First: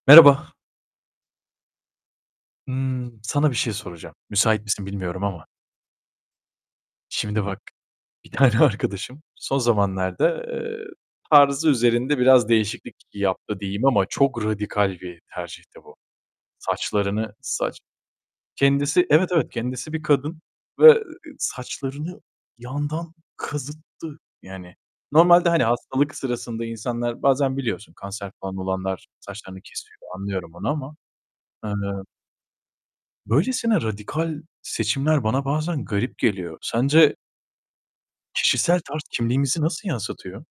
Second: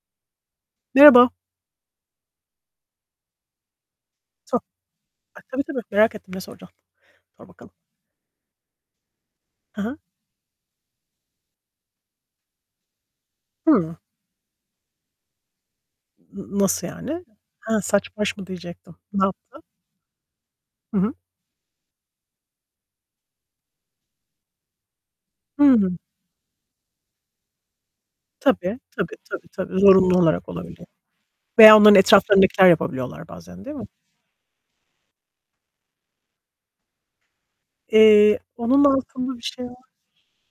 Merhaba. Merhaba. Imm, sana bir şey soracağım. Sor. Müsait misin bilmiyorum A, ama. tabii, tabii merak ettim, ne soracakasın. Şimdi Sor bak, bakalım. bir tane arkadaşım son Hı hı. zamanlarda, eee, tarzı üzerinde biraz değişiklik yaptı diyeyim Hımm. ama çok radikal bir tercihti bu. N nasıl yani? Saçlarını He, saç saç baş mı diyecektim, kendisi, ne evet evet yaptı? kendisi bir kadın Hı ve hı. saçlarını yandan kazıttı yani. Normalde, hani, Hımm. hastalık sırasında insanlar bazen biliyorsun, kanser falan Tabii, olanlar tabii, saçlarını tabii, kesiyor, zorunlu olarak anlıyorum onu olabiliyor ama, eee veya onların etrafındakiler yapabiliyorlar bazen değil Böylesine mi? radikal seçimler bana bazen garip geliyor. Sence Eee, Kişisel onun tarz altında bir kimliğimizi şey var. nasıl yansıtıyor?